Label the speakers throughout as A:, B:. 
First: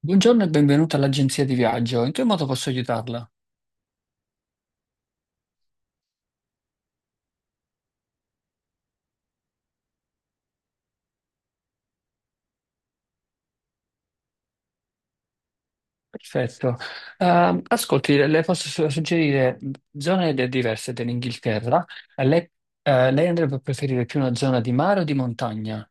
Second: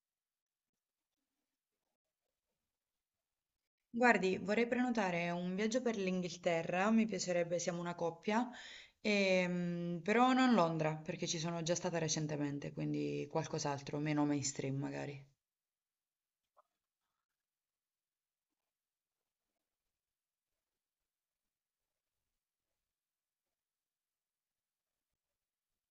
A: Buongiorno e benvenuta all'agenzia di viaggio. In che modo posso aiutarla?
B: Guardi, vorrei prenotare un viaggio per l'Inghilterra, mi piacerebbe, siamo una coppia, però non Londra, perché ci sono già stata recentemente, quindi qualcos'altro, meno mainstream magari.
A: Perfetto. Ascolti, le posso suggerire zone diverse dell'Inghilterra. Eh, Lei, lei andrebbe a preferire più una zona di mare o di montagna?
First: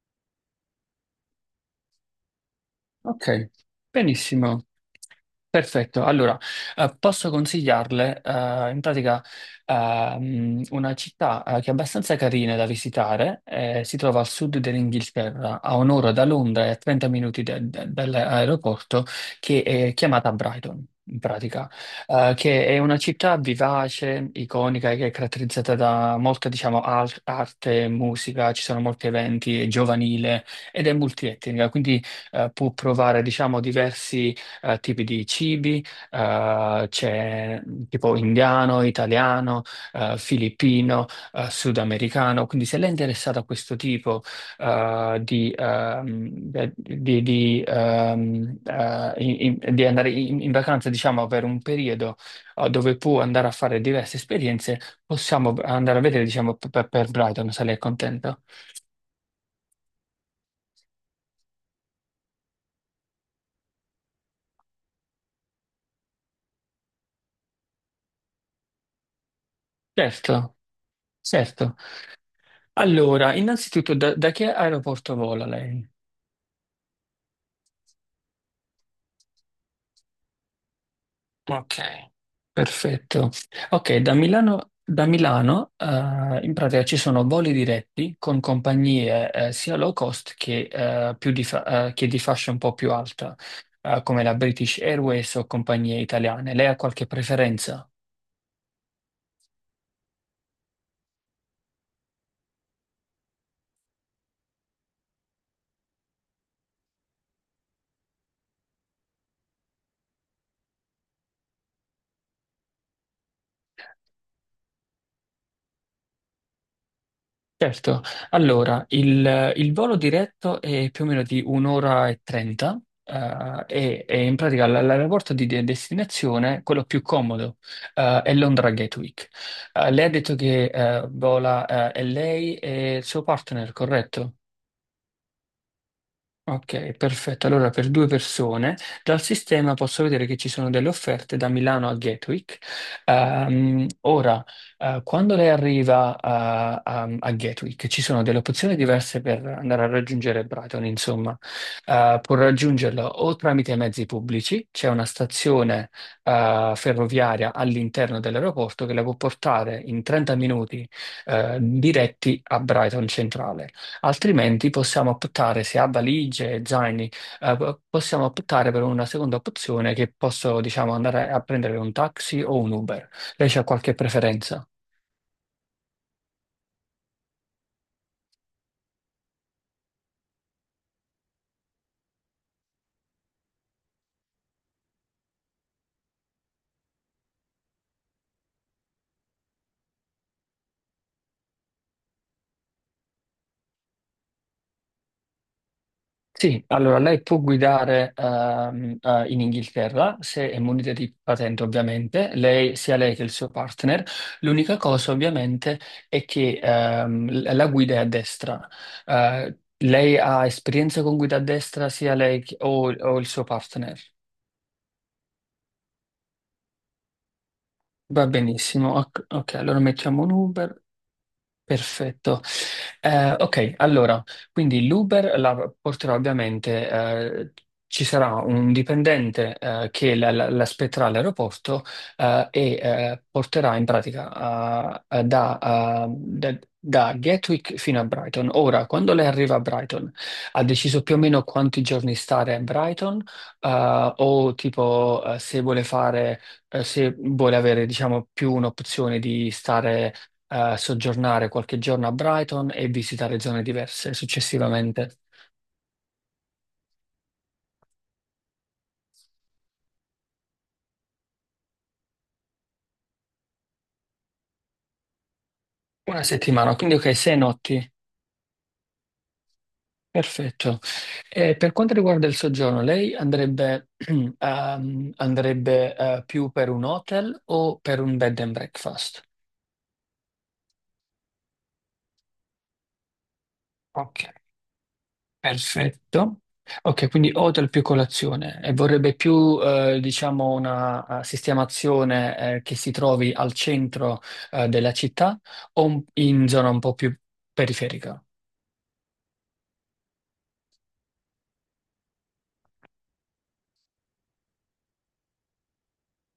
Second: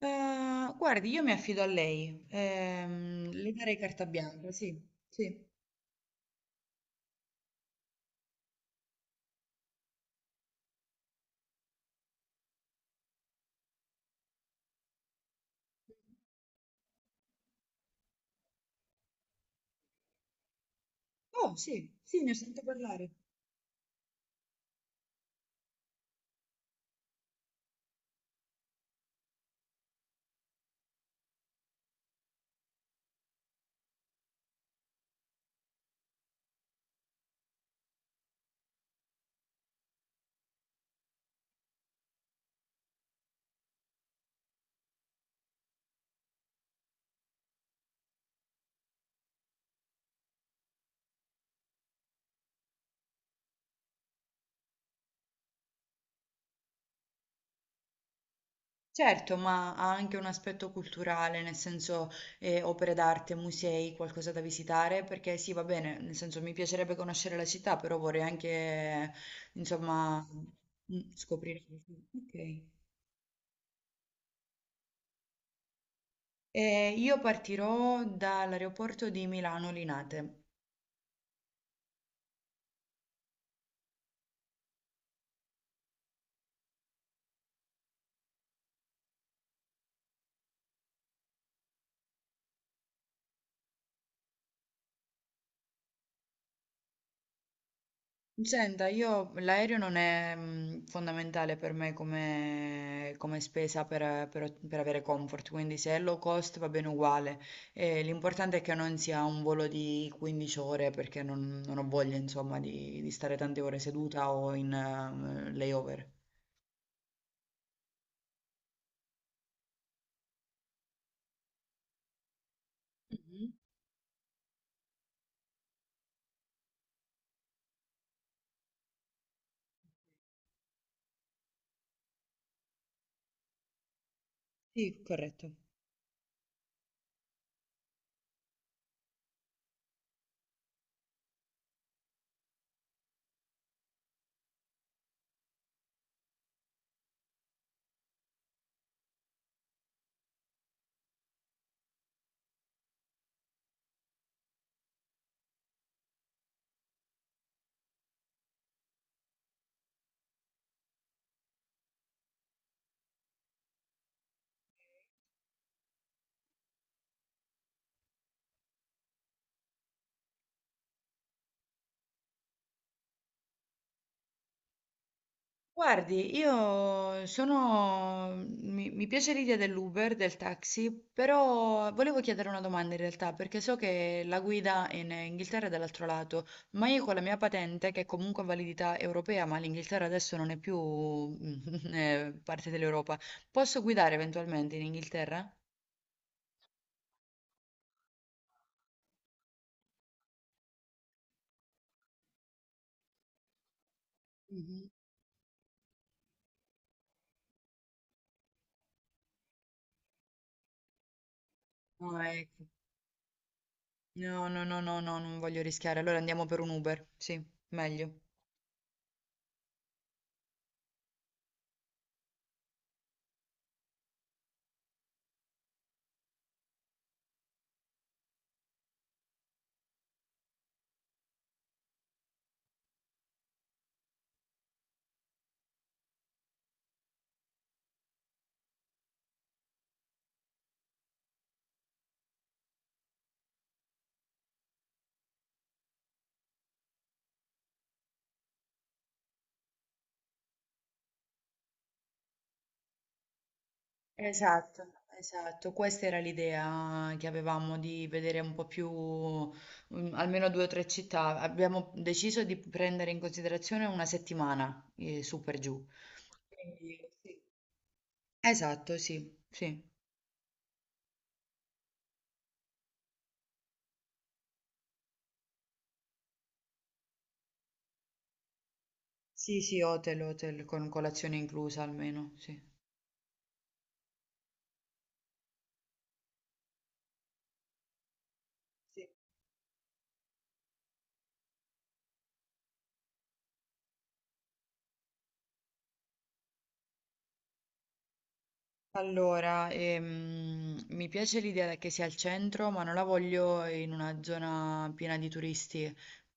B: Guardi, io mi affido a lei,
A: Ok,
B: le darei carta bianca,
A: benissimo.
B: sì, sì.
A: Perfetto, allora posso consigliarle in pratica una città che è abbastanza carina da visitare, si trova al sud dell'Inghilterra, a un'ora da Londra e a 30 minuti dall'aeroporto, che è chiamata Brighton, in
B: Oh,
A: pratica,
B: sì, sì, ne ho sentito
A: che è una
B: parlare.
A: città vivace, iconica, che è caratterizzata da molta, diciamo, arte, musica, ci sono molti eventi, è giovanile ed è multietnica. Quindi può provare, diciamo, diversi tipi di cibi, c'è tipo indiano, italiano, filippino, sudamericano. Quindi se lei è interessata a questo tipo eh, di, ehm, di, in- in- di andare in vacanza, diciamo, per un periodo dove può andare a fare diverse esperienze, possiamo andare a vedere, diciamo, per Brighton, se lei è contento.
B: Certo, ma ha anche un aspetto culturale, nel senso opere d'arte, musei, qualcosa da visitare, perché sì, va bene, nel senso mi piacerebbe conoscere la città, però vorrei anche, insomma,
A: Certo,
B: mm, scoprire.
A: certo.
B: Ok.
A: Allora, innanzitutto, da che aeroporto vola lei?
B: E io partirò dall'aeroporto di Milano Linate.
A: Ok, perfetto. Ok, da Milano in pratica ci sono voli diretti con compagnie sia low cost che, che di fascia un po' più alta, come la British Airways o compagnie italiane. Lei ha qualche preferenza?
B: Senta, io l'aereo non è fondamentale per me come, come spesa per, per avere comfort, quindi se è low cost va bene uguale. L'importante è che non sia un volo di 15 ore perché non, non ho voglia, insomma, di stare tante ore seduta o in layover.
A: Certo, allora il volo diretto è più o meno di un'ora e trenta,
B: Mhm.
A: e, in pratica l'aeroporto di destinazione, quello più comodo, è Londra Gatwick. Lei ha detto che vola, è lei e il suo partner, corretto?
B: Sì, corretto.
A: Ok, perfetto. Allora, per due persone, dal sistema posso vedere che ci sono delle offerte da Milano a Gatwick. Ora, quando lei arriva a Gatwick, ci sono delle opzioni diverse per andare a raggiungere Brighton, insomma. Può raggiungerlo o tramite mezzi pubblici. C'è una stazione ferroviaria all'interno dell'aeroporto che la può portare in 30 minuti, diretti a Brighton Centrale. Altrimenti possiamo optare, se ha valigie e zaini, possiamo optare per una seconda opzione, che posso, diciamo, andare a prendere un taxi o un Uber. Lei ha qualche preferenza?
B: Guardi, io sono... mi piace l'idea dell'Uber, del taxi, però volevo chiedere una domanda in realtà, perché so che la guida in Inghilterra è dall'altro lato, ma io con la mia patente, che è comunque a validità europea, ma l'Inghilterra adesso non è più parte dell'Europa, posso guidare eventualmente in Inghilterra?
A: Sì, allora lei può guidare, in Inghilterra, se è munita di patente ovviamente, lei, sia lei che il suo partner. L'unica
B: Mhm.
A: cosa ovviamente è che la guida è a destra. Eh, lei ha esperienza con guida a destra, sia
B: No,
A: lei
B: ecco.
A: o il suo partner?
B: No, no, no, no, no, non voglio rischiare, allora andiamo per un Uber, sì, meglio.
A: Va benissimo. Ok, ok, allora mettiamo un Uber. Perfetto. Eh, ok, allora, quindi l'Uber la porterà ovviamente, ci sarà un dipendente che l'aspetterà all'aeroporto e porterà in pratica, eh, da- da Gatwick fino a Brighton. Ora, quando lei arriva a Brighton, ha deciso più o meno quanti giorni stare a Brighton? O tipo, se vuole fare, se vuole avere, diciamo, più un'opzione di stare, soggiornare qualche giorno a Brighton e visitare zone diverse
B: Esatto,
A: successivamente.
B: esatto, questa era l'idea che avevamo di vedere un po' più, mm, almeno due o tre città. Abbiamo deciso di prendere in considerazione una settimana, su per giù.
A: Una settimana, quindi
B: Quindi,
A: ok, sei
B: sì.
A: notti.
B: Esatto, sì, sì.
A: Perfetto. E per quanto riguarda il soggiorno, lei andrebbe, più per un hotel o per un bed and breakfast?
B: Sì, sì, hotel, hotel, con colazione inclusa almeno, sì.
A: Ok, perfetto. Ok, quindi hotel più colazione, e
B: Sì.
A: vorrebbe più, diciamo, una, sistemazione, che si trovi al centro, della città, o in zona un po' più periferica?
B: Allora, mi piace l'idea che sia al centro, ma non la voglio in una zona piena di turisti.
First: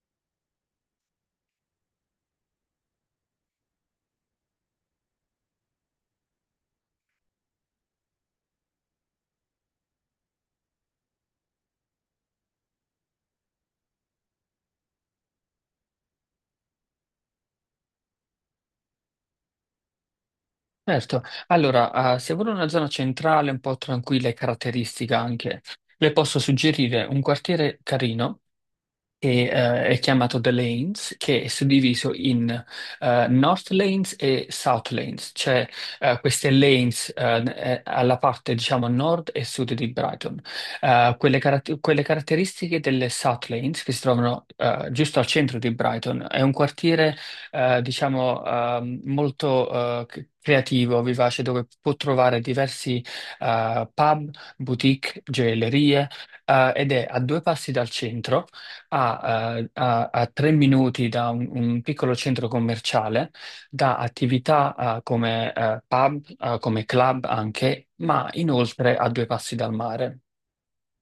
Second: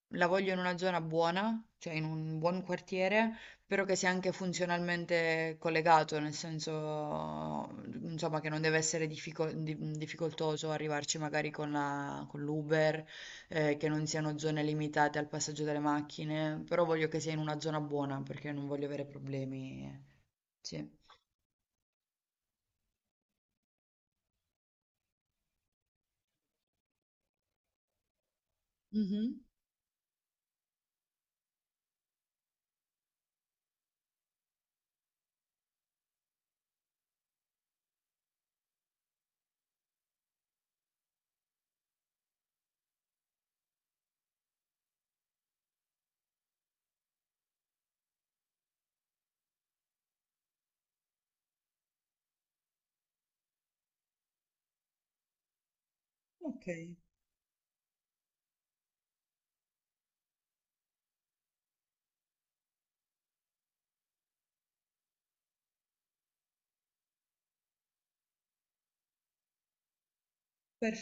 B: La voglio in una zona buona, cioè in un buon quartiere, però che sia anche funzionalmente collegato, nel senso, insomma, che non deve essere difficoltoso arrivarci magari con con l'Uber, che non siano zone limitate al passaggio delle macchine, però voglio che sia in una zona buona perché non voglio avere problemi. Sì.
A: Certo, allora, se vuole una zona centrale un po' tranquilla e caratteristica anche, le posso suggerire un quartiere carino
B: Mhm.
A: e, è chiamato The Lanes, che è suddiviso in North Lanes e South Lanes, cioè queste lanes, alla parte, diciamo, nord e sud di Brighton. Quelle caratteristiche delle South Lanes che si trovano giusto al centro di Brighton, è un quartiere diciamo, molto creativo, vivace, dove può trovare diversi pub, boutique, gioiellerie,
B: Ok.
A: ed è a due passi dal centro, a 3 minuti da un piccolo centro commerciale, da attività come pub, come club anche, ma inoltre a due passi dal mare.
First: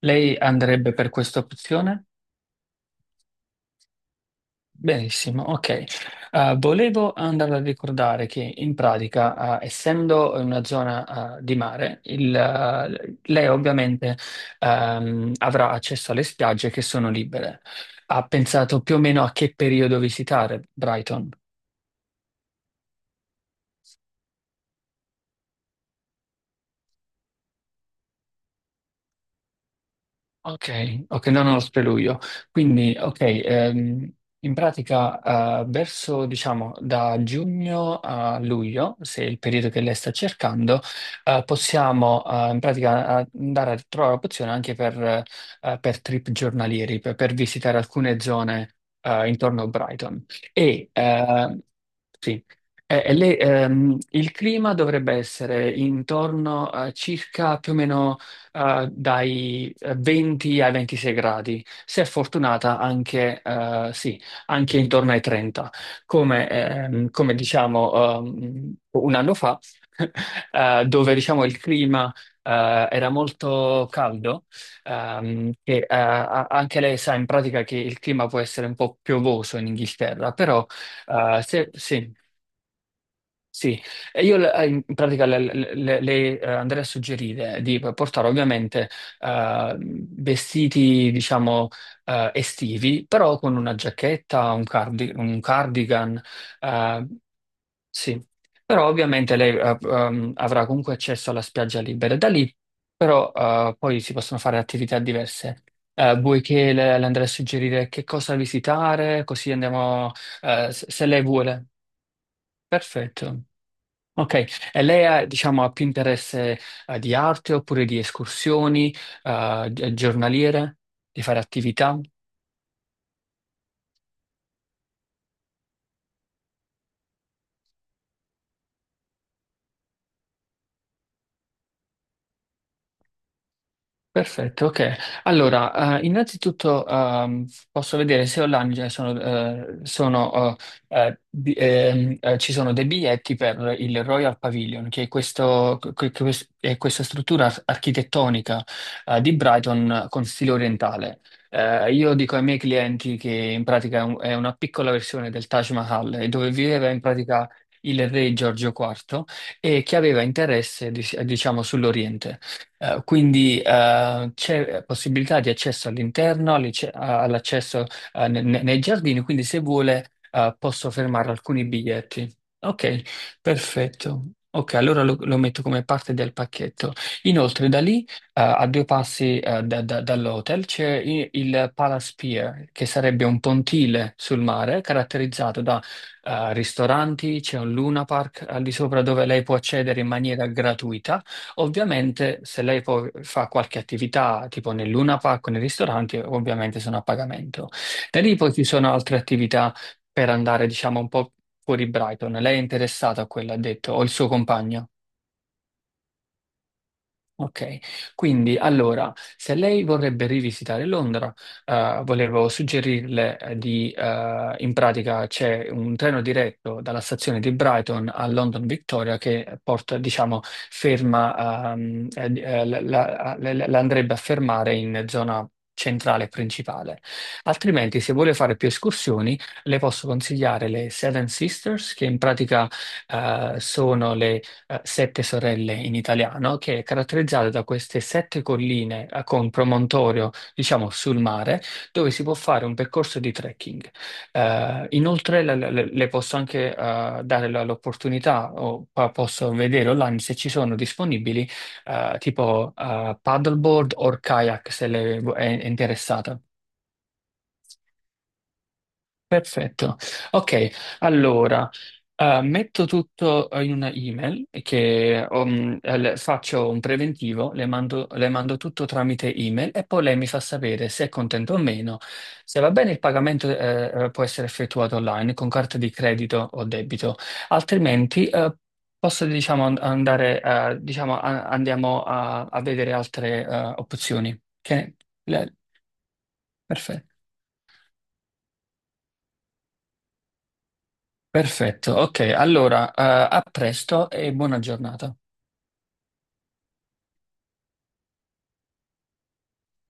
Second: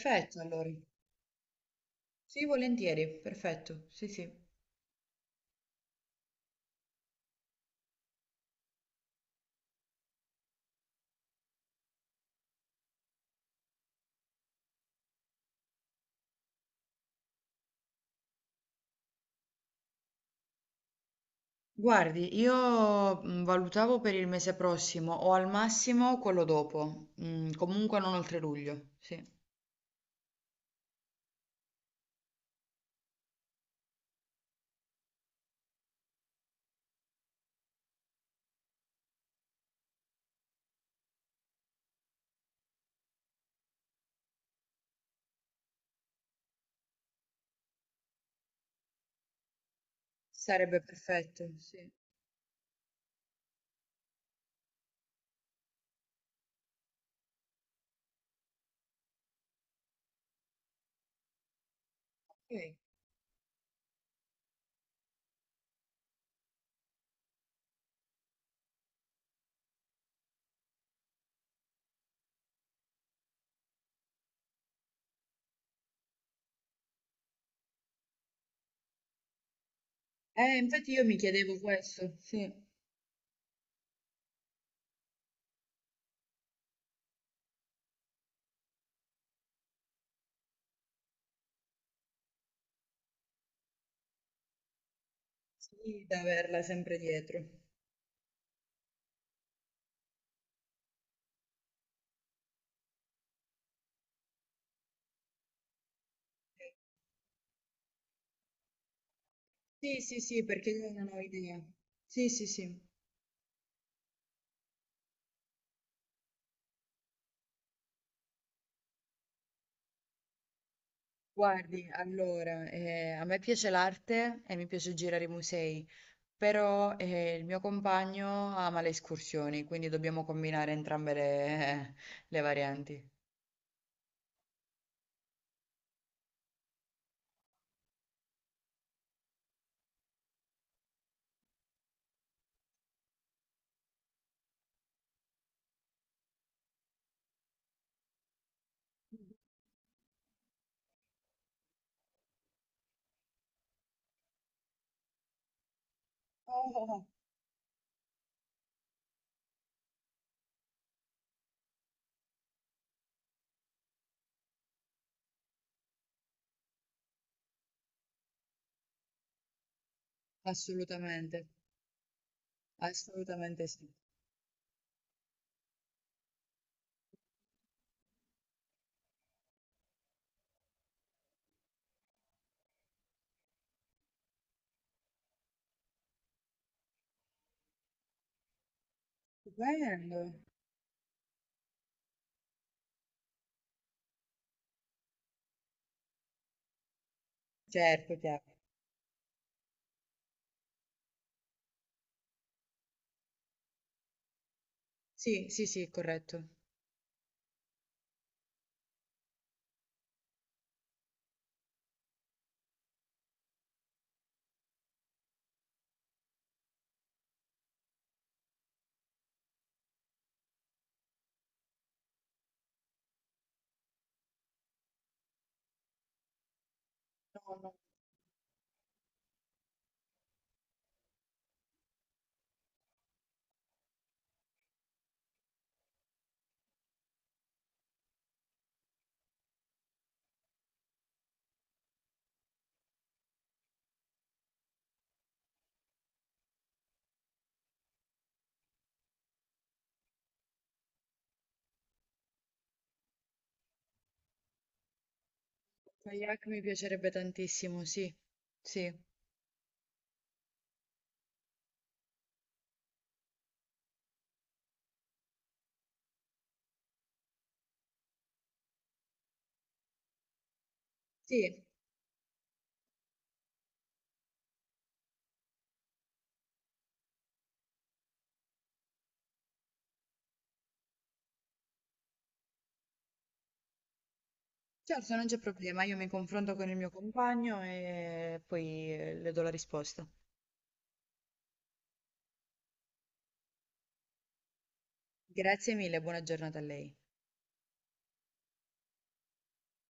A: Lei
B: allora.
A: andrebbe per questa opzione?
B: Sì, volentieri, perfetto. Sì, sì.
A: Benissimo, ok. Volevo andare a ricordare che in pratica, essendo in una zona, di mare, il, lei ovviamente, avrà accesso alle spiagge che sono libere. Ha pensato più o meno a che periodo visitare Brighton?
B: Guardi, io valutavo per il mese prossimo o al massimo quello dopo, mm, comunque non oltre luglio, sì.
A: Ok, ok, no, no, lo preludio. Quindi, ok, in pratica, verso, diciamo, da giugno a luglio, se è il periodo che lei sta cercando, possiamo, in pratica, andare a trovare opzione anche per trip giornalieri, per visitare alcune zone intorno a Brighton.
B: Sarebbe
A: E,
B: perfetto,
A: eh,
B: sì.
A: sì, e lei, il clima dovrebbe essere intorno a circa più o meno dai 20 ai 26 gradi, se è
B: Ok.
A: fortunata anche, sì, anche intorno ai 30. Come diciamo, un anno fa, dove, diciamo, il clima era molto caldo, e anche lei sa in pratica che il clima può essere un po' piovoso in Inghilterra. Però
B: Infatti io mi chiedevo
A: se, sì,
B: questo, sì.
A: sì, e io, in pratica, andrei a suggerire di portare ovviamente vestiti, diciamo, estivi, però con una giacchetta, un
B: Sì, da
A: cardigan,
B: averla sempre
A: eh,
B: dietro.
A: sì. Però ovviamente lei, avrà comunque accesso alla spiaggia libera. Da lì però poi si possono fare attività diverse. Vuoi che le andrei a suggerire che cosa visitare, così
B: Sì,
A: andiamo,
B: sì, sì, perché
A: se
B: io non ho
A: lei
B: idea.
A: vuole.
B: Sì, sì, sì.
A: Perfetto. Ok, e lei ha, diciamo, ha più interesse di arte oppure di escursioni, giornaliere, di fare
B: Guardi,
A: attività?
B: allora, a me piace l'arte e mi piace girare i musei, però il mio compagno ama le escursioni, quindi dobbiamo combinare entrambe le le varianti.
A: Perfetto, ok. Allora, innanzitutto posso vedere se online già sono, ci sono dei biglietti per il Royal Pavilion, che è, è questa struttura architettonica di Brighton con stile orientale. Io dico ai miei clienti che in pratica è è una piccola versione del Taj Mahal, dove
B: Oh, oh,
A: viveva in
B: oh,
A: pratica il re Giorgio IV, e che aveva interesse, diciamo, sull'Oriente. Quindi c'è possibilità di accesso all'interno, all'accesso nei giardini, quindi se vuole posso fermare
B: assolutamente,
A: alcuni biglietti. Ok,
B: assolutamente sì.
A: perfetto. Ok, allora lo, lo metto come parte del pacchetto. Inoltre, da lì, a due passi dall'hotel, c'è il Palace Pier, che sarebbe un pontile sul mare caratterizzato da ristoranti. C'è un Luna Park al di sopra, dove lei può accedere in
B: Stupendo.
A: maniera gratuita. Ovviamente, se lei poi fa qualche attività, tipo nel Luna Park o nei ristoranti, ovviamente sono a pagamento.
B: Certo,
A: Da lì
B: chiaro.
A: poi ci sono altre attività per andare, diciamo, un po' fuori Brighton. Lei è interessata a quella, ha detto, o il suo compagno?
B: Sì, sì, sì, corretto.
A: Ok, quindi allora, se lei vorrebbe rivisitare Londra, volevo suggerirle, in pratica c'è un treno diretto dalla stazione di Brighton a London Victoria che porta, diciamo, ferma, la, la andrebbe a fermare in zona centrale principale.
B: No, no,
A: Altrimenti, se vuole fare più escursioni, le posso consigliare le Seven Sisters, che in pratica, sono, Sette Sorelle in italiano, che è caratterizzata da queste sette colline con promontorio, diciamo, sul mare, dove si può fare un percorso di trekking. Inoltre, le posso anche dare l'opportunità, o posso vedere online se ci sono disponibili tipo paddleboard o kayak, se è interessata.
B: kayak mi piacerebbe tantissimo, sì, sì,
A: Perfetto. Ok, allora, metto tutto, in una email, che faccio un preventivo, le mando tutto tramite email e poi lei mi fa sapere se è contento o
B: sì,
A: meno. Se va bene il pagamento, può essere effettuato online con carta di credito o debito, altrimenti posso, diciamo, andare, diciamo, andiamo a, a vedere altre opzioni. Ok?
B: certo, non c'è
A: Le-
B: problema, io mi confronto con il mio
A: Perfetto.
B: compagno e poi le do la risposta.
A: Perfetto, ok, allora, a presto e buona giornata.
B: Grazie mille, buona giornata a lei.